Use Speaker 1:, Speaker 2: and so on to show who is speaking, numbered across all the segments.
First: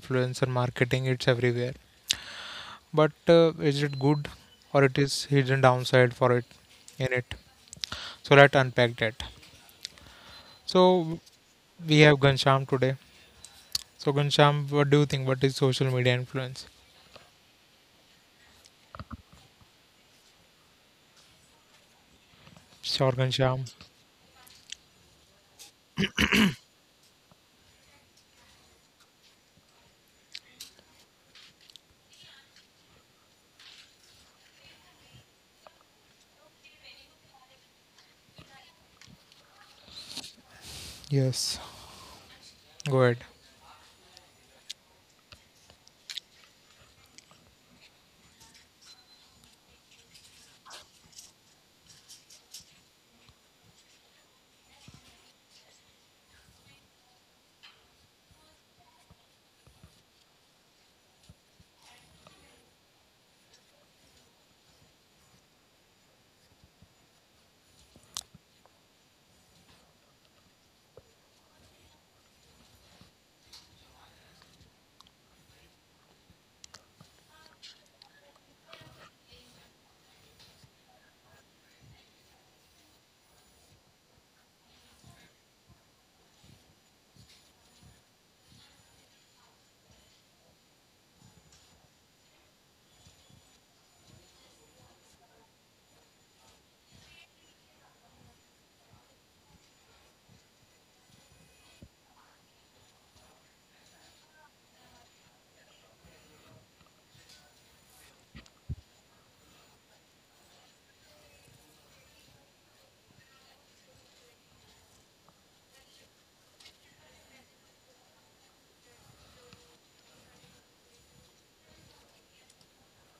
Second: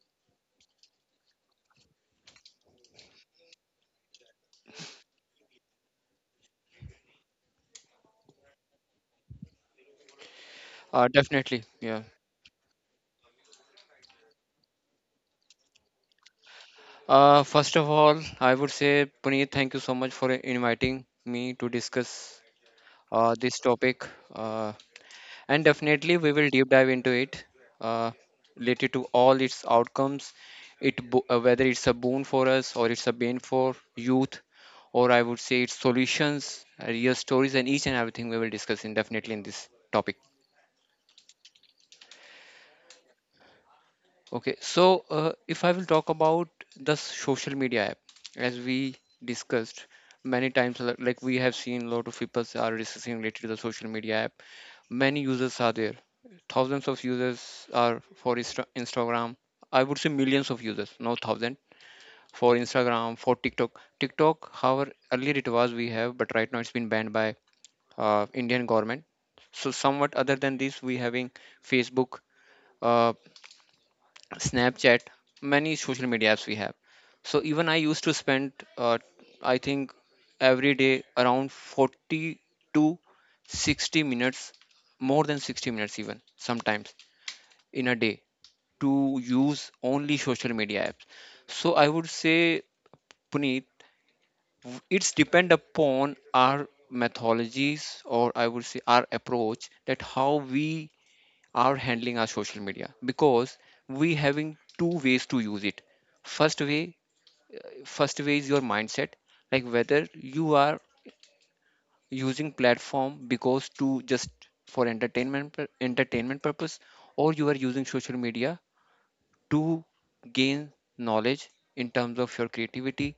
Speaker 1: influencer marketing, it's everywhere. But is it good or it is hidden downside for it in it? So, let's unpack that. So,
Speaker 2: Definitely,
Speaker 1: we
Speaker 2: yeah.
Speaker 1: have Gansham today. So, Gansham, what do you think? What is social media influence?
Speaker 2: First of all, I would say, Puneet, thank you so much for inviting me to discuss
Speaker 1: Sure,
Speaker 2: this
Speaker 1: Gansham.
Speaker 2: topic. Uh, and definitely, we will deep dive into it uh, related to all its outcomes, whether it's a boon for us or it's a bane for youth, or I would say its solutions, real stories, and each and everything we will discuss in definitely in this topic.
Speaker 1: Yes, go ahead.
Speaker 2: Okay, so if I will talk about the social media app, as we discussed many times, like we have seen a lot of people are discussing related to the social media app. Many users are there, thousands of users are for Instagram. I would say millions of users, no thousand, for Instagram, for TikTok. TikTok, however, earlier it was we have, but right now it's been banned by Indian government. So somewhat other than this, we having Facebook. Uh, Snapchat, many social media apps we have. So even I used to spend, uh, I think, every day around 40 to 60 minutes, more than 60 minutes even sometimes in a day to use only social media apps. So I would say, Puneet, it's depend upon our methodologies, or I would say our approach that how we are handling our social media, because we having two ways to use it. First way, first way is your mindset, like whether you are using platform because to just for entertainment purpose, or you are using social media to gain knowledge in terms of your creativity,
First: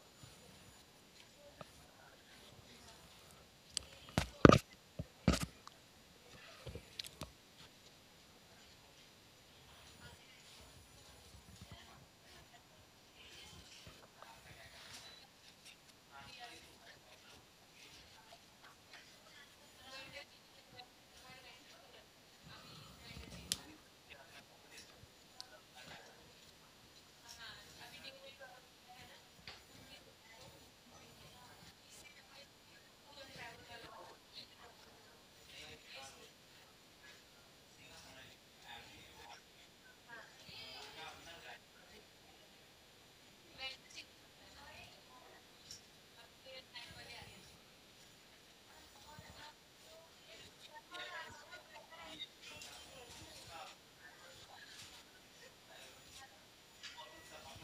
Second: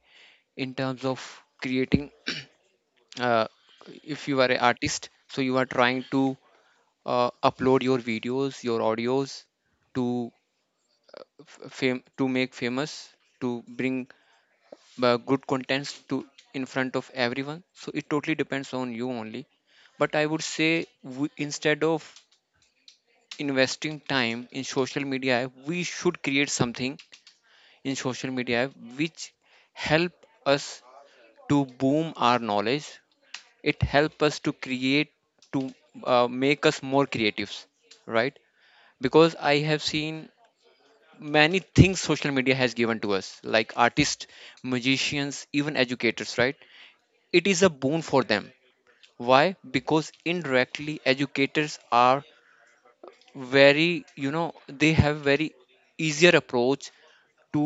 Speaker 2: in terms of creating. uh, if you are an artist, so you are trying to upload your videos, your audios, to fame, to make famous, to bring good contents to in front of everyone, so it totally depends on you only. But I would say we, instead of investing time in social media app, we should create something in social media app which help us to boom our knowledge. It help us to create, to make us more creatives, right? Because I have seen many things social media has given to us, like artists, musicians, even educators, right? It is a boon for them. Why? Because indirectly educators are very, you know, they have very easier approach to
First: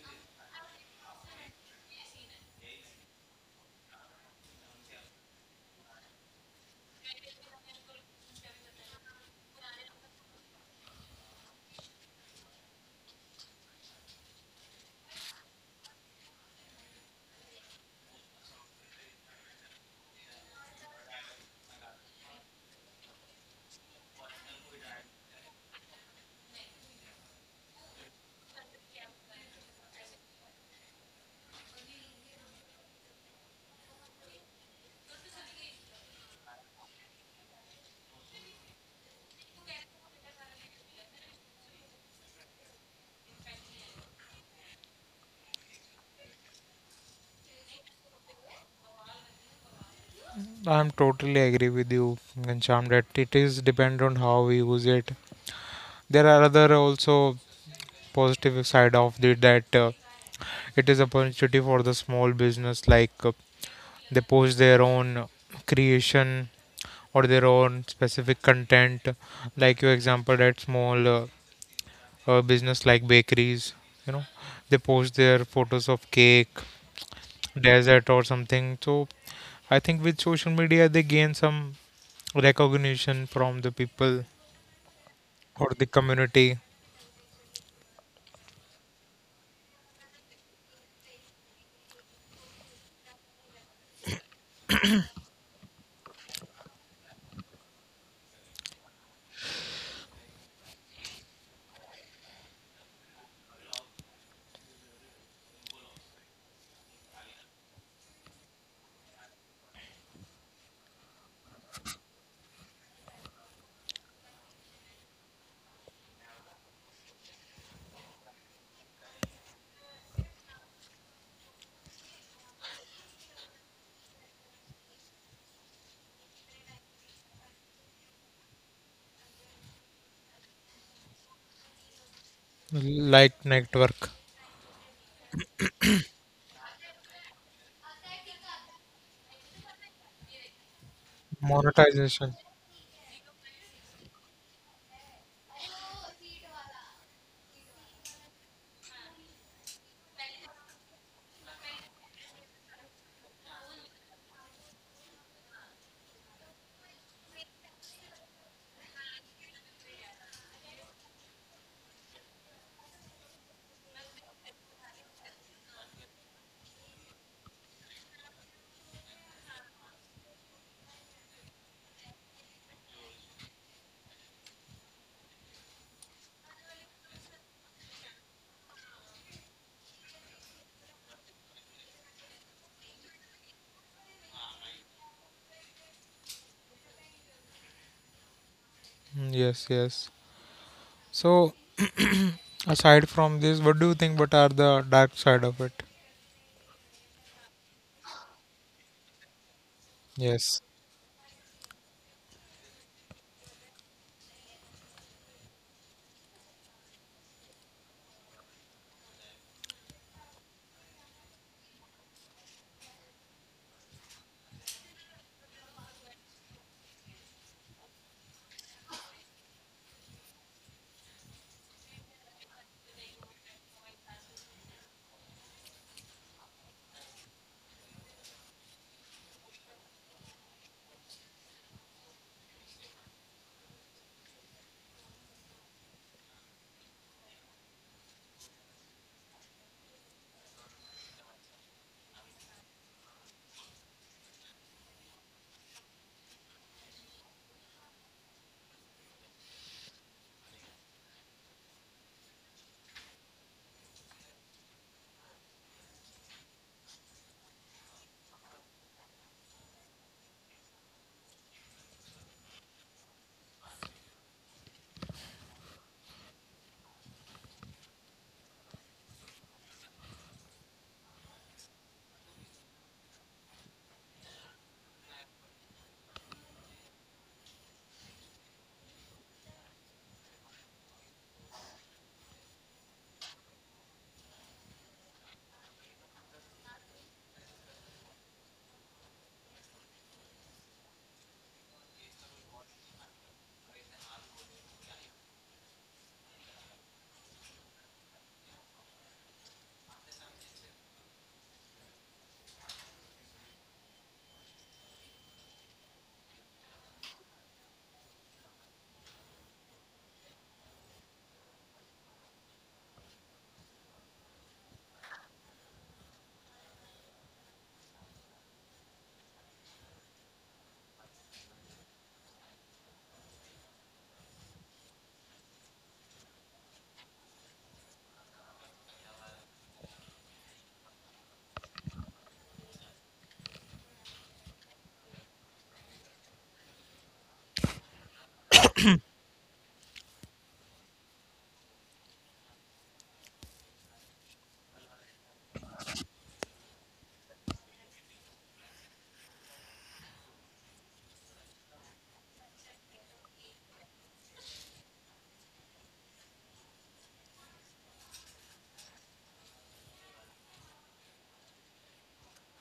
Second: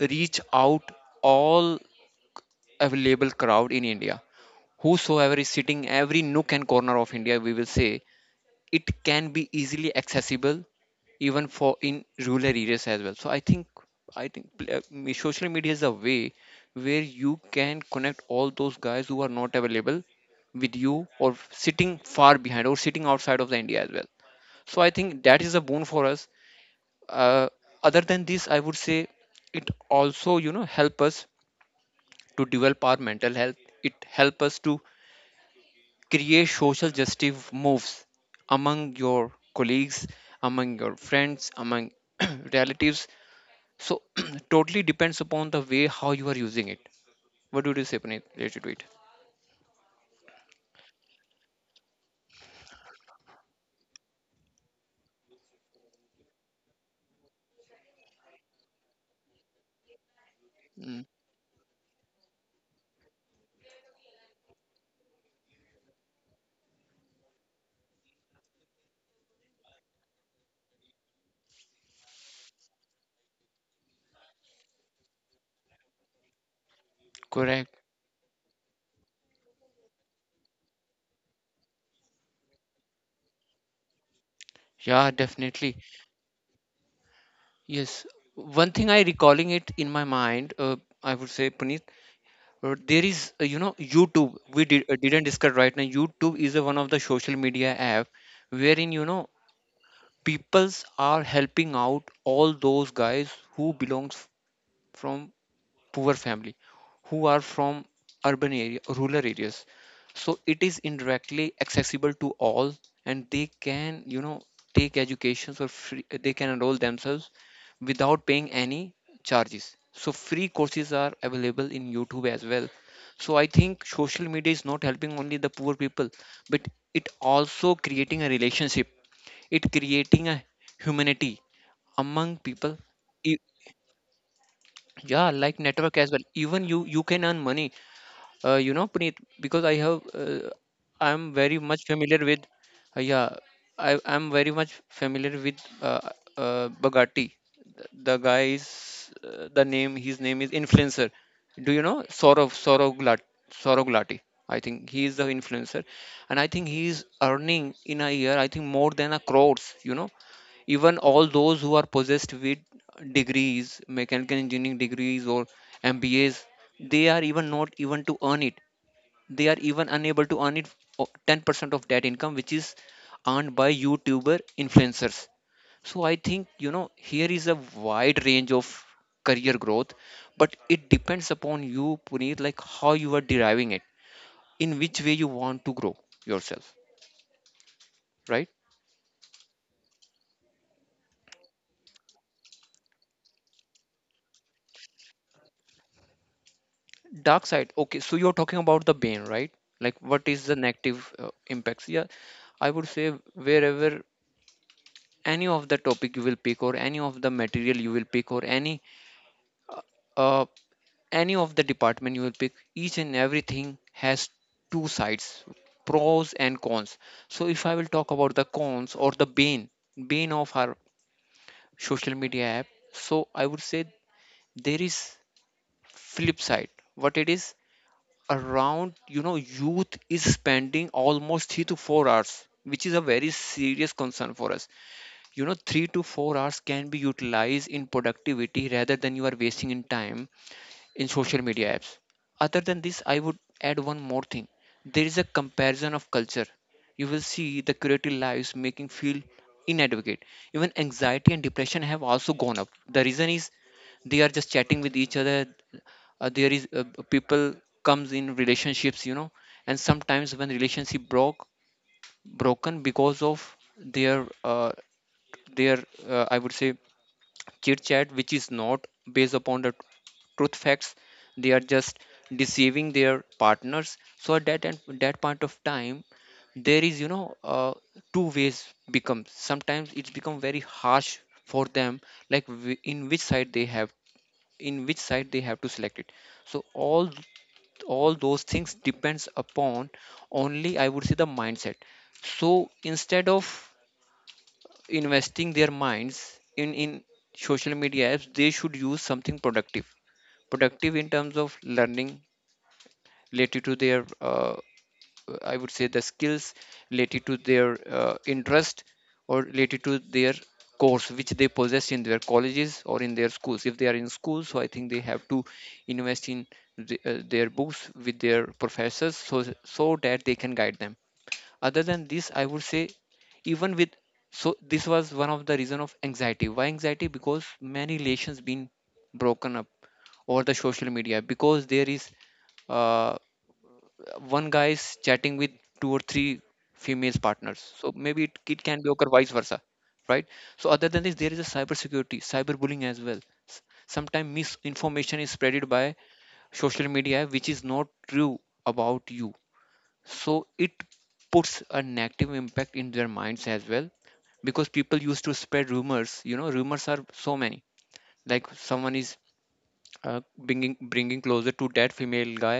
Speaker 2: reach out all available crowd in India, whosoever is sitting every nook and corner of India, we will say, it can be easily accessible even for in rural areas as well. So I think, social media is a way where you can connect all those guys who are not available with you or sitting far behind or sitting outside of the India as well. So I think that is a boon for us. uh, Other than this, I would say, it also, you know, help us to develop our mental health. It help us to create social justice moves among your colleagues, among your friends, among relatives. So totally depends upon the way how you are using it. What would you say, Puneet, related to it?
Speaker 1: I'm totally agree with you, Gansham, that it is depend on how we use it. There are other also positive side of it that it is
Speaker 2: Mm,
Speaker 1: opportunity for the small business like they post their own creation or their own specific content like your example that small business like bakeries, you know, they post their photos of cake
Speaker 2: correct.
Speaker 1: desert or something. So I think with social media they gain some recognition from the people
Speaker 2: Yeah,
Speaker 1: or
Speaker 2: definitely.
Speaker 1: the community,
Speaker 2: Yes, one thing I recalling it in my mind, I would say, Puneet, there is, you know, YouTube we did, didn't discuss. Right now YouTube is a, one of the social media app, wherein, you know, peoples are helping out all those guys who belongs from poor family, who are from urban area, rural areas. So it is indirectly accessible to all, and they can, you know, take educations or free, they can enroll themselves without paying any charges. So free courses are available in YouTube as well. So I think social media is not helping only the poor people, but it also creating a relationship, it creating a humanity among people. E-
Speaker 1: like network,
Speaker 2: yeah, like network as well. Even you can earn money, you know, Puneet, because I have, I'm very much familiar
Speaker 1: monetization.
Speaker 2: with. Yeah, I'm very much familiar with bagatti. The, the guy is, the name, his name is influencer. Do you know sorov sorovglat sorovglati? I think he is the influencer, and I think he is earning in a year, I think, more than a crores, you know. Even all those who are possessed with degrees, mechanical engineering degrees, or mbas, they are even not even to earn it, they are even unable to earn it 10% of that income which is earned by youtuber influencers. So I think, you know, here is a wide range of career growth, but it depends upon you, Puneet, like how you are deriving it, in which way you want to grow yourself, right?
Speaker 1: Mm, yes, yes. So, aside from this, what do you think? What are the dark side of it?
Speaker 2: Dark side. Okay, so you're talking about the bane, right? Like, what is the
Speaker 1: Yes.
Speaker 2: negative impacts? Yeah, I would say wherever any of the topic you will pick, or any of the material you will pick, or uh, any of the department you will pick, each and everything has two sides, pros and cons. So if I will talk about the cons or the bane, bane of our social media app, so I would say there is flip side. What it is? Around, you know, youth is spending almost 3 to 4 hours, which is a very serious concern for us. You know, 3 to 4 hours can be utilized in productivity rather than you are wasting in time in social media apps. Other than this, I would add one more thing. There is a comparison of culture, you will see the creative lives making feel inadequate, even anxiety and depression have also gone up. The reason is they are just chatting with each other. There is, people comes in relationships, you know, and sometimes when relationship broken because of their, their I would say, chit chat, which is not based upon the truth facts. They are just deceiving their partners, so at that and that point of time, there is, you know, two ways become. Sometimes it's become very harsh for them, like in which side they have to select it. So all those things depends upon only, I would say, the mindset. So instead of investing their minds in social media apps, they should use something productive, productive in terms of learning, related to their I would say, the skills, related to their interest, or related to their course which they possess in their colleges or in their schools. If they are in school, so I think they have to invest in their books with their professors, so, so that they can guide them. Other than this, I would say, even with. So this was one of the reason of anxiety. Why anxiety? Because many relations been broken up over the social media, because there is, uh, one guy is chatting with two or three female partners. So maybe it can be occur vice versa, right? So other than this, there is a cybersecurity, cyberbullying as well. Sometimes misinformation is spreaded by social media, which is not true about you. So it puts a negative impact in their minds as well, because people used to spread rumors. You know, rumors are so many. Like someone is, bringing closer to that female guy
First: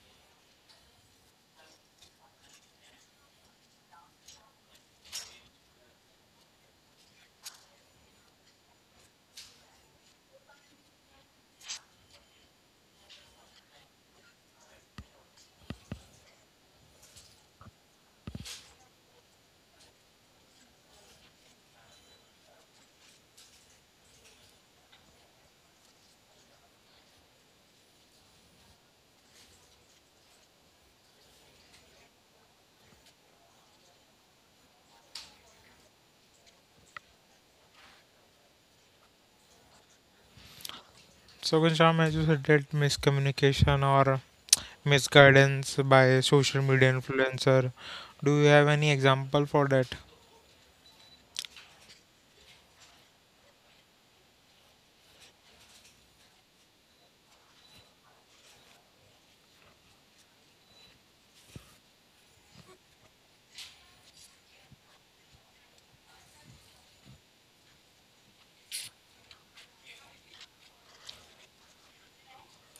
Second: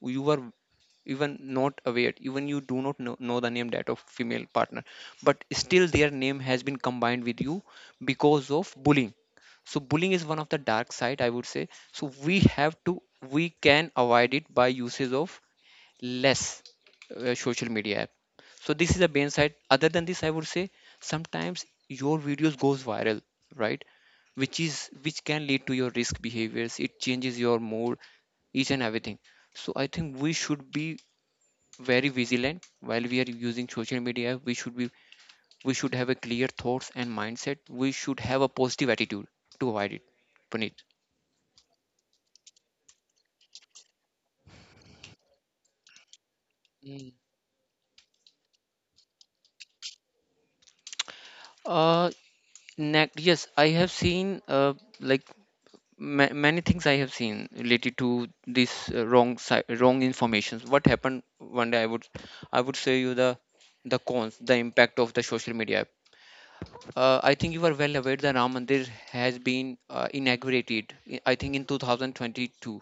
Speaker 2: who you were even not aware, even you do not know the name that of female partner, but still their name has been combined with you because of bullying. So bullying is one of the dark side, I would say. So we have to, we can avoid it by usage of less social media app. So this is the main side. Other than this, I would say, sometimes your videos goes viral, right? Which can lead to your risk behaviors, it changes your mood, each and everything. So I think we should be very vigilant while we are using social media. We should have a clear thoughts and mindset, we should have a positive attitude to avoid it, Puneet.
Speaker 1: So, Ghanshyam, as you said, that miscommunication or misguidance by social media
Speaker 2: Mm.
Speaker 1: influencer. Do you have any example for that?
Speaker 2: uh Next, yes, I have seen, like, many things I have seen related to this, wrong wrong informations. What happened one day? I would say you the cons, the impact of the social media. I think you are well aware the Ram Mandir has been inaugurated. I think in 2022,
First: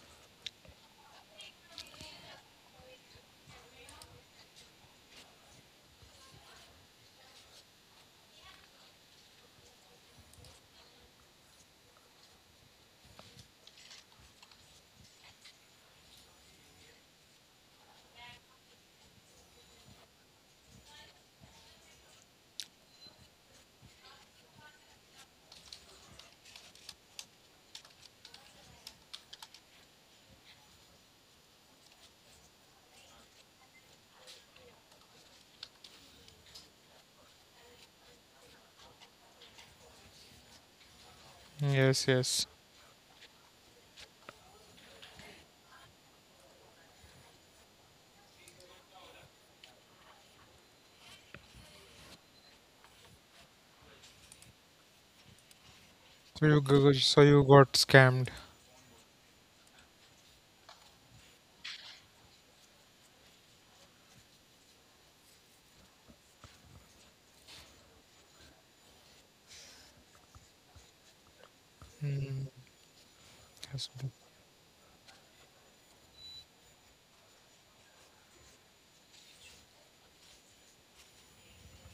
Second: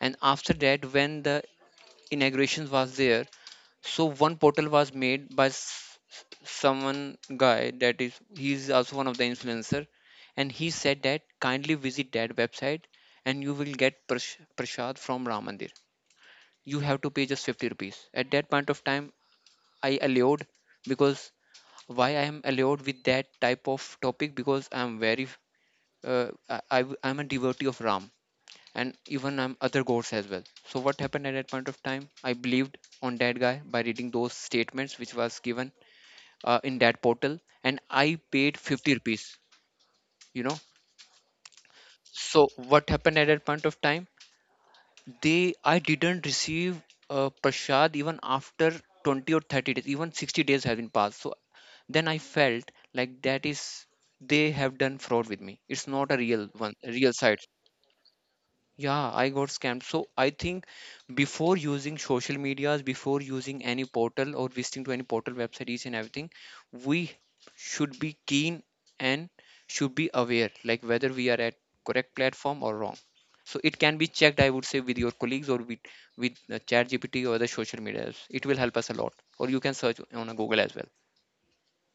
Speaker 2: and after that, when the inauguration was there, so one portal was made by someone guy that is he's also one of the influencer, and he said that kindly visit that website and you will get prashad from Ram Mandir. You have to pay just 50 rupees at that point of time. I allured because why I am allured with that type of topic? Because I am very I'm a devotee of Ram and even other gods as well. So what happened at that point of time? I believed on that guy by reading those statements which was given in that portal, and I paid 50 rupees, you know.
Speaker 1: Yes, yes.
Speaker 2: So what happened at that point of time? They I didn't receive prashad even after 20 or 30 days, even 60 days have been passed. So then I felt like that is they have done fraud with me. It's not a
Speaker 1: So
Speaker 2: real one, a real
Speaker 1: so you
Speaker 2: site.
Speaker 1: got scammed.
Speaker 2: Yeah, I got scammed. So I think before using social medias, before using any portal or visiting to any portal website, each and everything, we should be keen and should be aware, like whether we are at correct
Speaker 1: Mm,
Speaker 2: platform or wrong. So it
Speaker 1: yes.
Speaker 2: can be checked, I would say, with your colleagues or with ChatGPT or other social medias. It will help us a lot. Or you can search on a Google as well,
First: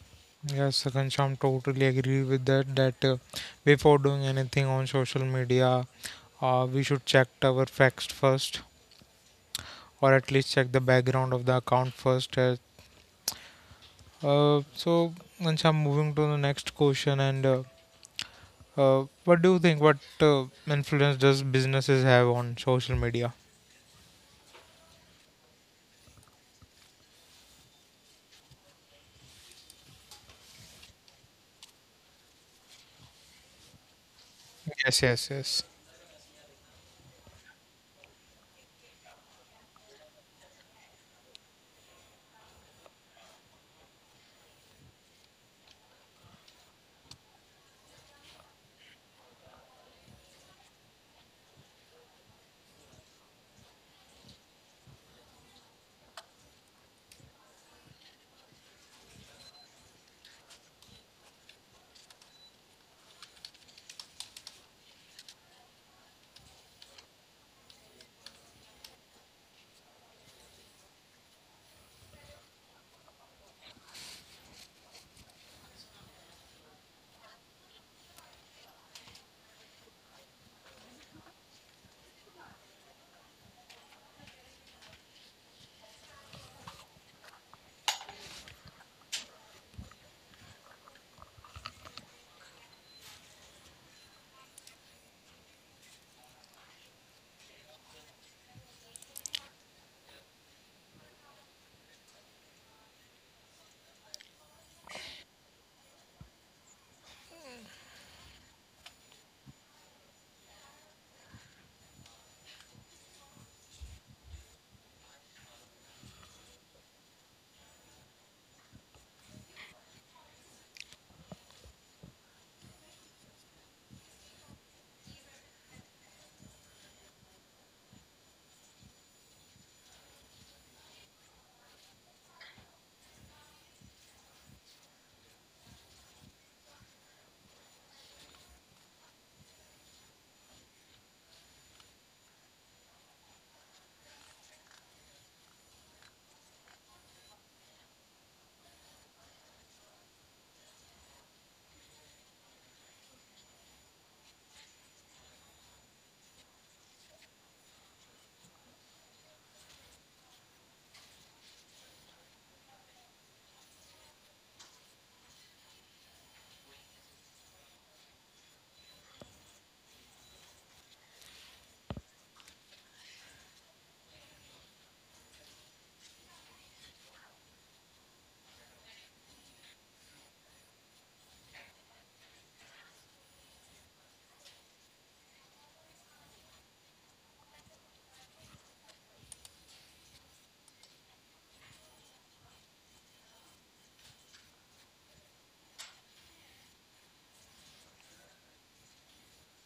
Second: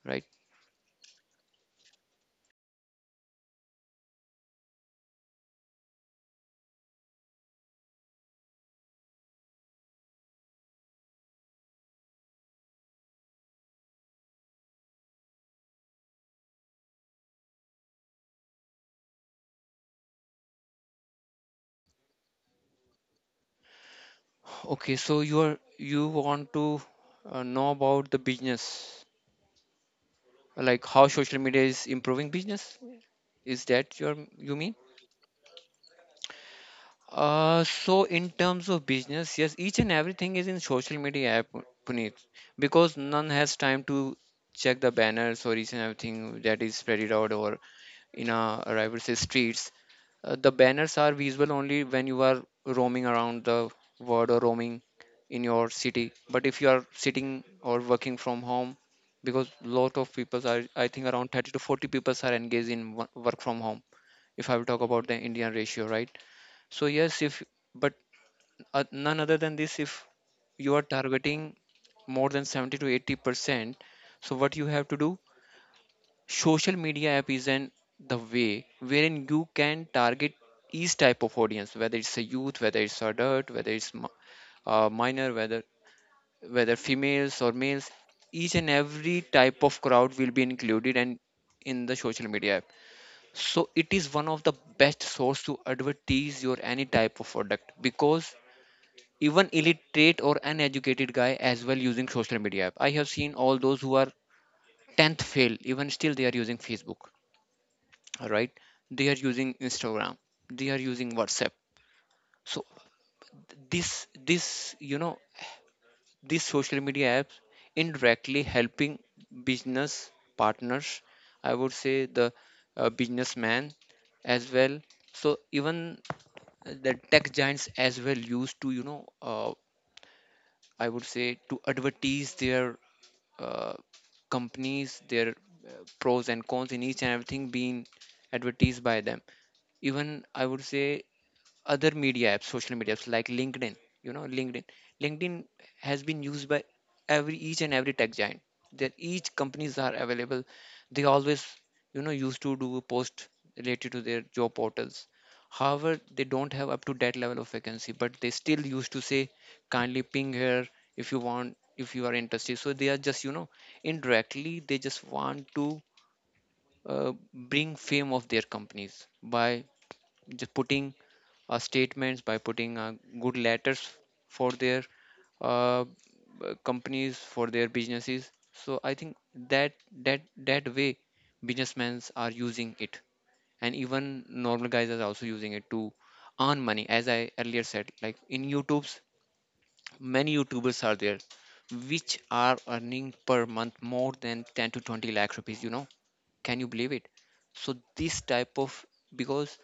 Speaker 2: right?
Speaker 1: Yes, Ghanshyam, totally agree with that. That before doing anything on social media, we should check our facts first, or at least check the background of the account first. So, Ghanshyam, moving to the next question, and what do you think? What influence does businesses have on social media?
Speaker 2: Okay, so you want to know about the business, like how social media is improving business? Is that you mean?
Speaker 1: Yes, yes, yes.
Speaker 2: So in terms of business, yes, each and everything is in social media app, Puneet, because none has time to check the banners or each and everything that is spread out or in a rival say streets. The banners are visible only when you are roaming around the world or roaming in your city. But if you are sitting or working from home, because lot of people are, I think around 30 to 40 people are engaged in work from home, if I will talk about the Indian ratio, right? So yes, if but none other than this, if you are targeting more than 70 to 80%, so what you have to do, social media app is an the way wherein you can target each type of audience, whether it's a youth, whether it's adult, whether it's minor, whether females or males, each and every type of crowd will be included and in the social media app, so it is one of the best source to advertise your any type of product. Because even illiterate or uneducated guy as well using social media app, I have seen all those who are 10th fail, even still they are using Facebook. All right, they are using Instagram, they are using WhatsApp. So this you know these social media apps indirectly helping business partners, I would say the businessman as well. So even the tech giants as well used to I would say to advertise their uh, companies, their pros and cons, in each and everything being advertised by them. Even I would say other media apps social media apps like LinkedIn, you know, LinkedIn has been used by every each and every tech giant, that each companies are available. They always, you know, used to do a post related to their job portals. However, they don't have up to that level of vacancy, but they still used to say kindly ping here if you want, if you are interested. So they are just, you know, indirectly they just want to uh, bring fame of their companies by just putting statements, by putting good letters for their uh, companies, for their businesses. So I think that that way businessmen are using it, and even normal guys are also using it to earn money, as I earlier said, like in YouTube's, many YouTubers are there which are earning per month more than 10 to 20 lakh rupees, you know. Can you believe it? So this type of, because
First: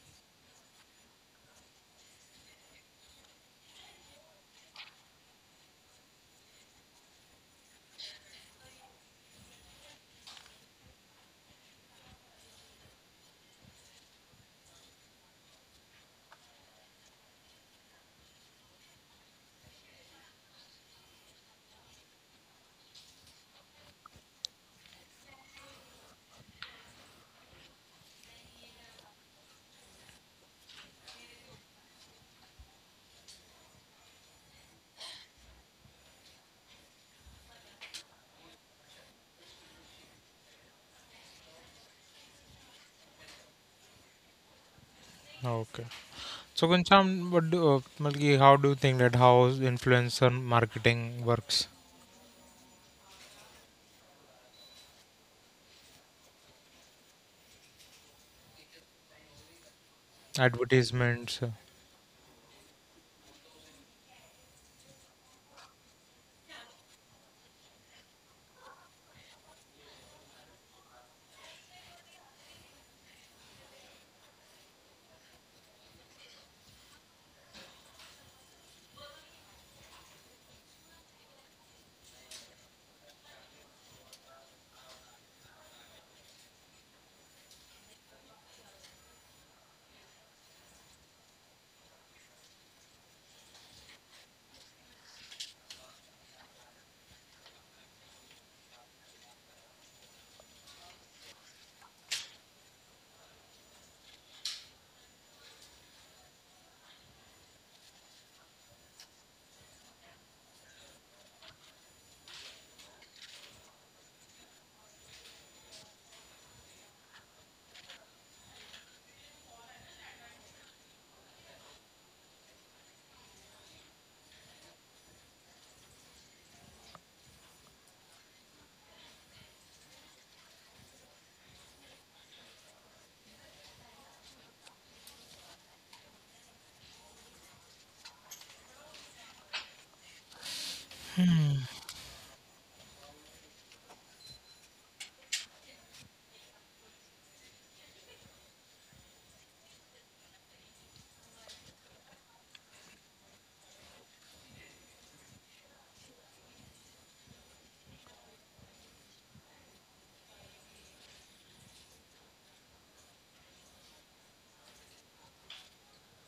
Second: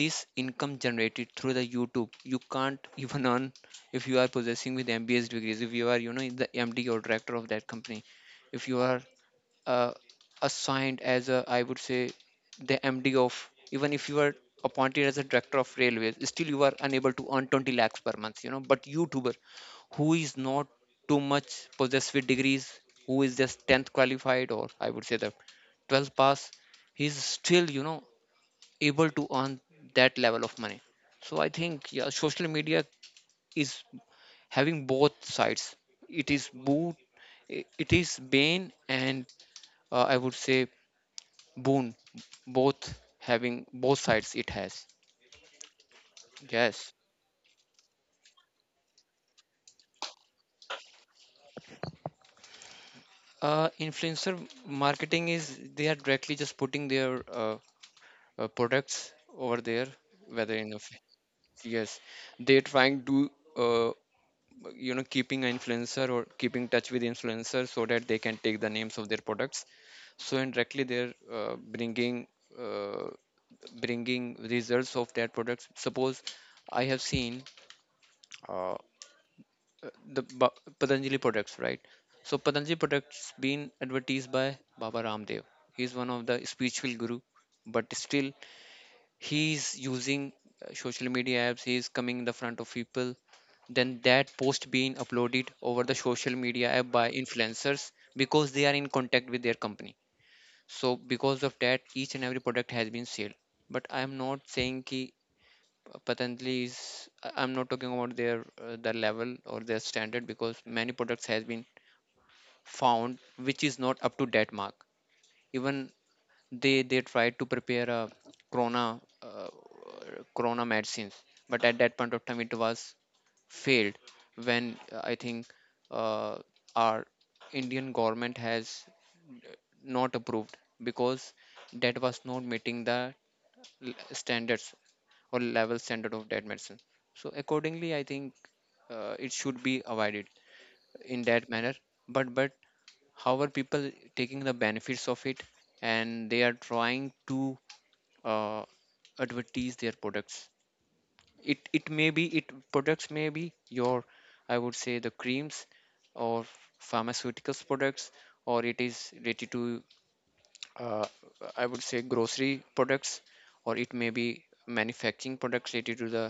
Speaker 2: this income generated through the YouTube, you can't even earn if you are possessing with M.B.A. degrees, if you are, you know, the MD or director of that company. If you are uh, assigned as a, I would say, the MD, of even if you are appointed as a director of railways, still you are unable to earn 20 lakhs per month, you know. But YouTuber who is not too much possessed with degrees, who is just 10th qualified or I would say the 12th pass, he's still, you know, able to earn that level of money. So I think yeah, social media is having both sides. It is boon, it is bane, and I would say boon, both. Having both sides it has.
Speaker 1: Okay. So,
Speaker 2: Yes,
Speaker 1: Ghanshyam, what do, मतलब कि how do you think that how influencer marketing works?
Speaker 2: influencer marketing is they are directly just putting their products over there, whether in a
Speaker 1: Advertisements.
Speaker 2: yes. They're trying to, uh, keeping an influencer or keeping touch with influencers so that they can take the names of their products. So indirectly they're bringing uh, bringing results of their products. Suppose I have seen uh, patanjali products, right? So Patanjali products been advertised by Baba Ramdev. He's one of the spiritual guru, but still he's using social media apps. He's coming in the front of people, then that post being uploaded over the social media app by influencers because they are in contact with their company. So because of that, each and every product has been sold. But I am not saying ki uh, patanjali is I'm not talking about their level or their standard, because many products has been found which is not up to that mark. Even they tried to prepare a corona, uh, corona medicines, but at that point of time it was failed, when I think uh, our Indian government has not approved, because that was not meeting the l- standards or level standard of that medicine. So accordingly I think it should be avoided in that manner. But how are people taking the benefits of it, and they are trying to uh, advertise their products. It products may be your, I would say, the creams or pharmaceuticals products, or it is related to uh, I would say grocery products, or it may be manufacturing products related to the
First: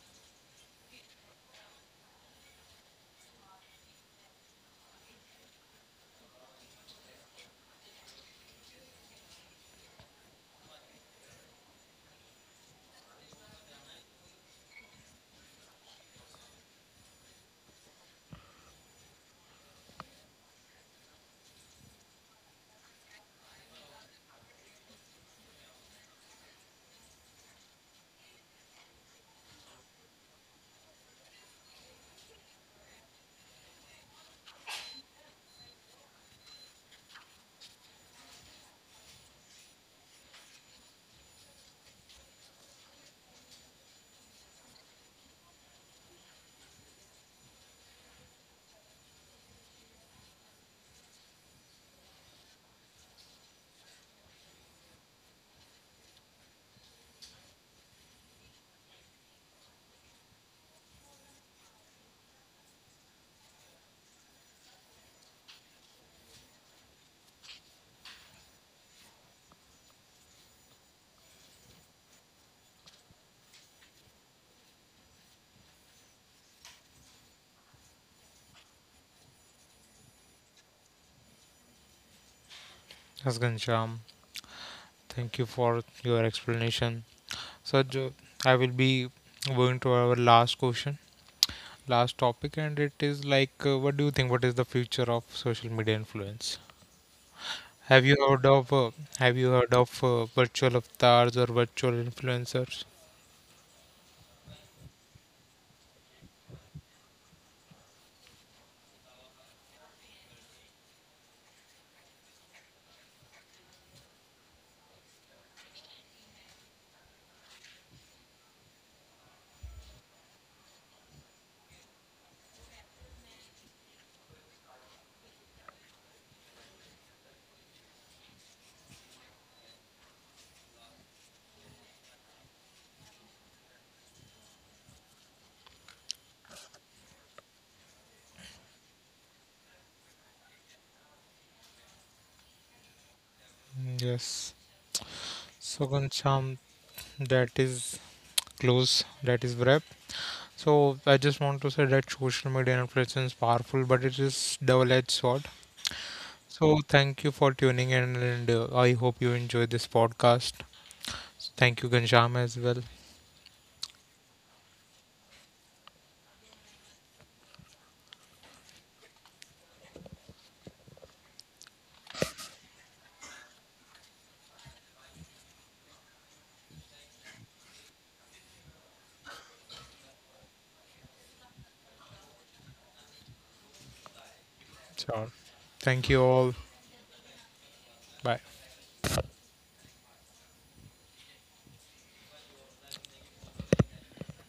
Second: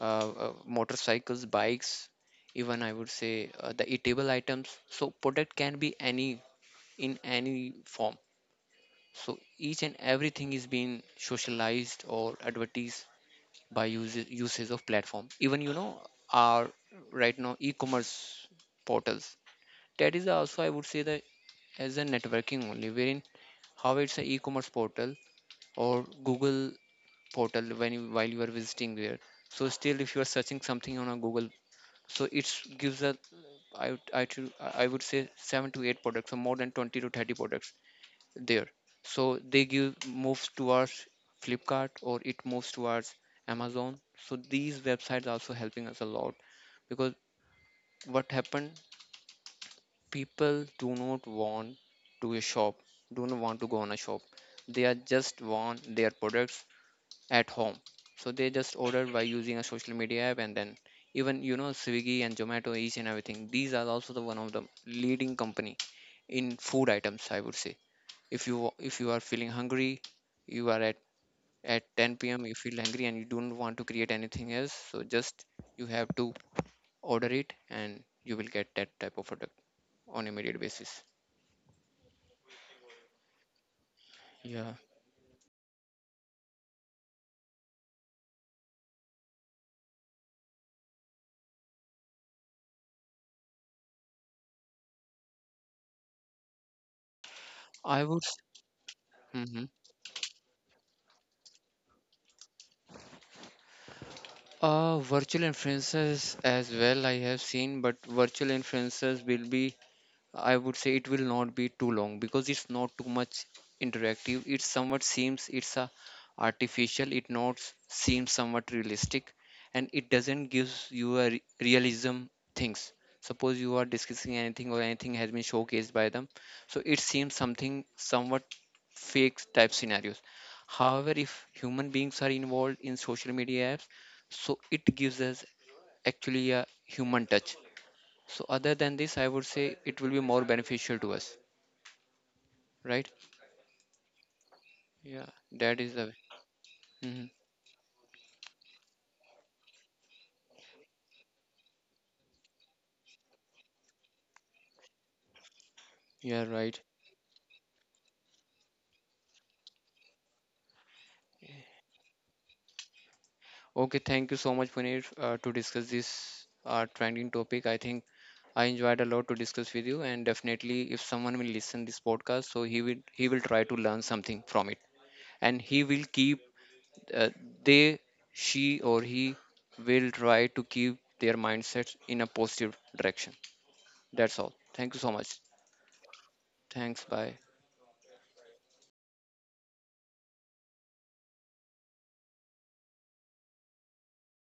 Speaker 2: uh, motorcycles, bikes. Even I would say the eatable items. So product can be any in any form. So each and everything is being socialized or advertised by uses usage of platform. Even you know our, right now, e-commerce portals, that is also, I would say, that as a networking only, wherein how it's an e e-commerce portal or Google portal, when you while you are visiting there. So still if you are searching something on a Google, so it gives a, I, would- I, should- I would say, 7 to 8 products or more than 20 to 30 products there. So they give moves towards Flipkart or it moves towards Amazon. So these websites also helping us a lot. Because what happened, people do not want to a shop, do not want to go on a shop. They are just want their products at home, so they just order by using a social media app. And then even you know Swiggy and Zomato, each and everything, these are also the one of the leading company in food items, I would say. If you are feeling hungry, you are at 10 p.m., you feel hungry and you don't want to create anything else, so just you have to order it and you will get that type of product on immediate basis.
Speaker 1: Yes, Ghanshyam.
Speaker 2: Yeah.
Speaker 1: Thank you for your explanation. So, I will be going to our last question, last topic, and it is like, what do you think? What is the future of social media influence?
Speaker 2: I
Speaker 1: Have you
Speaker 2: would
Speaker 1: heard of have you
Speaker 2: Mm-hmm.
Speaker 1: heard of virtual avatars or virtual influencers?
Speaker 2: Virtual influencers as well I have seen, but virtual influencers will be, I would say, it will not be too long because it's not too much interactive. It somewhat seems it's a artificial. It not s- seems somewhat realistic, and it doesn't gives you a realism things. Suppose you are discussing anything or anything has been showcased by them, so it seems something somewhat fake type scenarios. However, if human beings are involved in social media apps, so it gives us actually a human touch. So other than this, I would say it will be more beneficial to us, right?
Speaker 1: Yes.
Speaker 2: Yeah, that
Speaker 1: So,
Speaker 2: is the.
Speaker 1: Ghanshyam,
Speaker 2: Mhm.
Speaker 1: that is close. That is wrap. So, I just want to say that social media influence is powerful, but it is double-edged sword.
Speaker 2: Yeah,
Speaker 1: So,
Speaker 2: right.
Speaker 1: thank you for tuning in, and I hope you enjoyed this podcast. Thank you, Gansham, as well.
Speaker 2: Okay, thank you so much, Puneet, to discuss this trending topic. I think I enjoyed a lot to discuss with you, and definitely, if someone will listen this podcast, so he will try to learn something from it, and he will keep uh, they she or he will try to keep their mindset in a positive direction. That's all. Thank you so
Speaker 1: So,
Speaker 2: much.
Speaker 1: thank you all.
Speaker 2: Thanks. Bye.
Speaker 1: Bye.